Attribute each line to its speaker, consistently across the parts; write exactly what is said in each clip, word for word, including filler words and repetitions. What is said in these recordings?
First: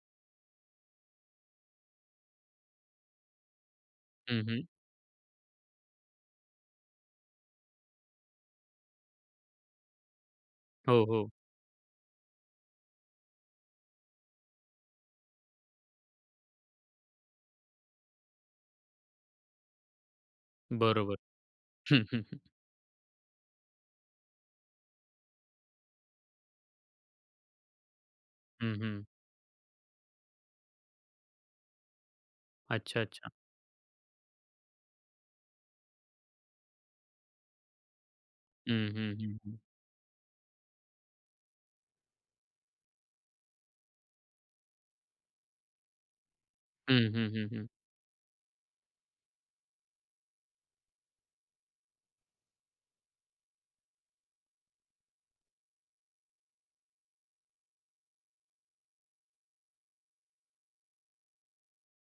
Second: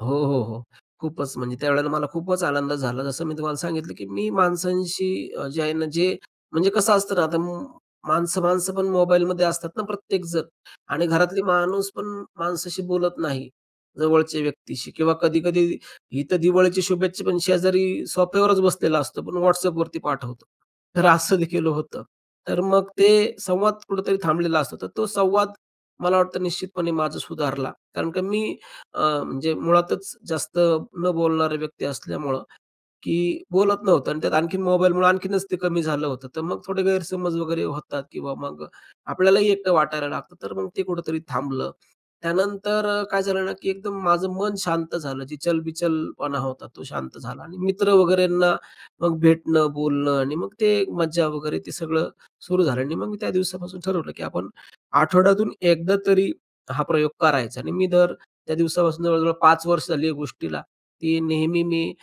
Speaker 1: हो, हो, हो. खूपच म्हणजे त्यावेळेला मला खूपच आनंद झाला. जसं मी तुम्हाला सांगितलं, की मी
Speaker 2: हं, हं.
Speaker 1: माणसांशी अ, जे आहे ना, जे म्हणजे कसं असतं ना, आता म माणसं माणसंपण मोबाईलमध्ये असतात ना, प्रत्येक जण.
Speaker 2: हो,
Speaker 1: आणि
Speaker 2: हो.
Speaker 1: घरातली माणूस पण माणसाशी बोलत नाही जवळच्या व्यक्तीशी किंवा कधी-कधी इथं दिवाळीच्या शुभेच्छा पण शेजारी सोफ्यावरच बसलेला असतो, पण WhatsAppवरती पाठवतो. तर
Speaker 2: बरोबर.
Speaker 1: असंदेखील होतं.
Speaker 2: हं, हं, हं.
Speaker 1: तर मग ते संवाद कुठेतरी थांबलेला असतो. तर तो संवाद मला वाटतं निश्चितपणे माझा सुधारला, कारण का मी
Speaker 2: हं, हं.
Speaker 1: अं, म्हणजे मुळातच जास्त न बोलणारं व्यक्ती असल्यामुळं,
Speaker 2: अच्छा, अच्छा.
Speaker 1: की बोलत नव्हतं आणि त्यात आणखीन मोबाईलमुळे आणखीनच ते कमी झालं होतं. तर मग थोडे गैरसमज वगैरे होतात किंवा मग
Speaker 2: हं, हं, हं,
Speaker 1: आपल्यालाही
Speaker 2: हं.
Speaker 1: एकटं वाटायला लागतं. तर मग ते कुठेतरी थांबलं. त्यानंतर अ, काय झालं ना, की एकदम माझं मन शांत झालं. जी चलबिचलपणा होता तो
Speaker 2: हं,
Speaker 1: शांत
Speaker 2: हं,
Speaker 1: झाला.
Speaker 2: हं,
Speaker 1: आणि
Speaker 2: हं.
Speaker 1: मित्र वगैरेंना मग भेटणं बोलणं आणि मग ते एक मज्जा वगैरे ते सगळं सुरू झालं आणि मग मी त्या दिवसापासून ठरवलं, की आपण आठवड्यातून एकदा तरी हा प्रयोग करायचा आणि मी दर त्या दिवसापासून जवळजवळ पाच वर्ष झाली या गोष्टीला, की नेहमी मी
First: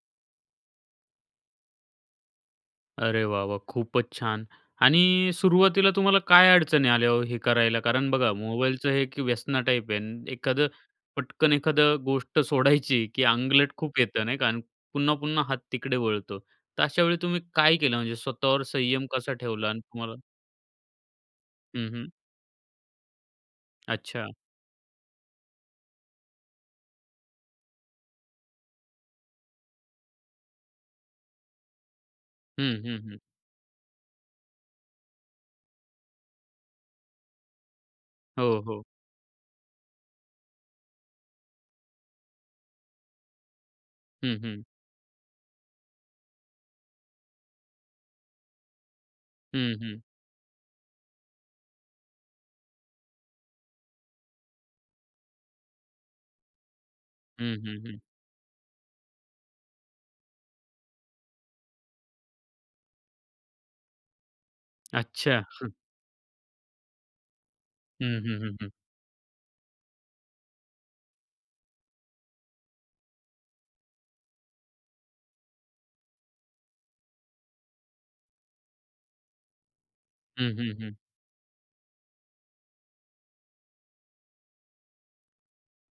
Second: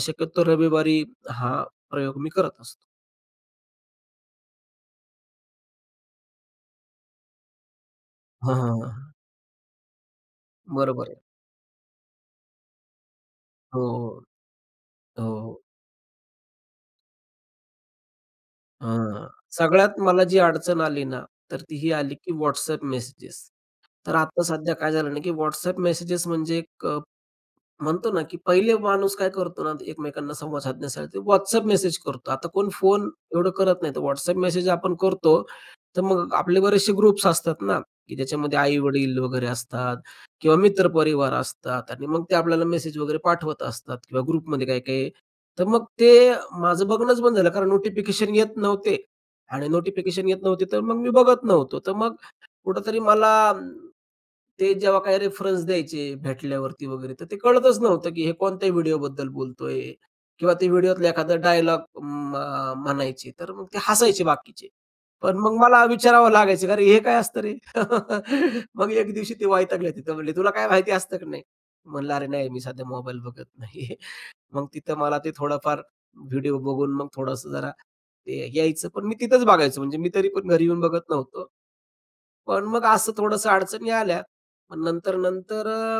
Speaker 1: शक्यतो रविवारी हा प्रयोग मी करत असतो.
Speaker 2: अरे वाह, वाह! खूपच छान आणि सुरुवातीला तुम्हाला काय अडचणी आल्या हो, हे करायला. कारण बघा,
Speaker 1: हां, हां,
Speaker 2: मोबाईलचं हे
Speaker 1: हां.
Speaker 2: की व्यसना टाइप आहे न एखादं
Speaker 1: बरोबर आहे.
Speaker 2: पटकन एखादं गोष्ट सोडायची, की आंगलट
Speaker 1: हो,
Speaker 2: खूप येतं नाही का आणि पुन्हा,
Speaker 1: हो,
Speaker 2: पुन्हा हात
Speaker 1: हो.
Speaker 2: तिकडे वळतो. तर अशा वेळी तुम्ही काय केलं, म्हणजे स्वतःवर संयम
Speaker 1: हं,
Speaker 2: कसा ठेवला? आणि
Speaker 1: सगळ्यात
Speaker 2: तुम्हाला.
Speaker 1: मला जी अडचण आली ना, तर ती
Speaker 2: हं,
Speaker 1: ही
Speaker 2: हं.
Speaker 1: आली की WhatsApp मेसेजेस. तर
Speaker 2: अच्छा.
Speaker 1: आता सध्या काय झालं ना, की WhatsApp मेसेजेस म्हणजे एक अ, म्हणतो ना, की पहिले माणूस काय करतो ना, एकमेकांना संवाद साधण्यासाठी WhatsApp मेसेज करतो. आता कोण
Speaker 2: हं, हं,
Speaker 1: फोन,
Speaker 2: हं.
Speaker 1: एवढं करत नाही. तर WhatsApp मेसेज आपण करतो. तर मग आपले बरेचशे ग्रुप्स असतात ना, की ज्याच्यामध्ये
Speaker 2: हो, हो.
Speaker 1: आई-वडील वगैरे असतात किंवा मित्रपरिवार असतात आणि मग ते आपल्याला मेसेज वगैरे पाठवत असतात किंवा
Speaker 2: हं, हं.
Speaker 1: ग्रुपमध्ये काही काही. तर मग ते माझं बघणंच बंद झालं कारण नोटिफिकेशन येत नव्हते आणि
Speaker 2: हं, हं.
Speaker 1: नोटिफिकेशन येत नव्हते, तर मग मी बघत नव्हतो. तर मग कुठेतरी मला, ते जेव्हा काही रेफरन्स द्यायचे भेटल्यावरती वगैरे. तर ते
Speaker 2: हं, हं,
Speaker 1: कळतच
Speaker 2: हं.
Speaker 1: नव्हतं की हे कोणत्या व्हिडिओबद्दल बोलतो आहे किंवा ते व्हिडिओतला एखादा डायलॉग म म्हणायचे. तर मग ते हसायचे बाकीचे. पण
Speaker 2: अच्छा,
Speaker 1: मग
Speaker 2: हं.
Speaker 1: मला विचारावं लागायचं. अरे हे काय असतं रे?
Speaker 2: हं, हं, हं, हं.
Speaker 1: मग एक दिवशी ते वैतागले. तिथं म्हणले, तुला काय माहिती असतं की नाही? म्हणलं अरे, नाही मी सध्या मोबाईल बघत नाही आहे मग तिथं मला ते थोडंफार व्हिडिओ बघून मग थोडंसं जरा ते यायचं. पण मी तिथंच बघायचो. म्हणजे मी तरी पण
Speaker 2: हं,
Speaker 1: घरी
Speaker 2: हं,
Speaker 1: येऊन
Speaker 2: हं.
Speaker 1: बघत नव्हतो. पण मग असं थोडंसं अडचणी आल्या. पण नंतर, नंतर अ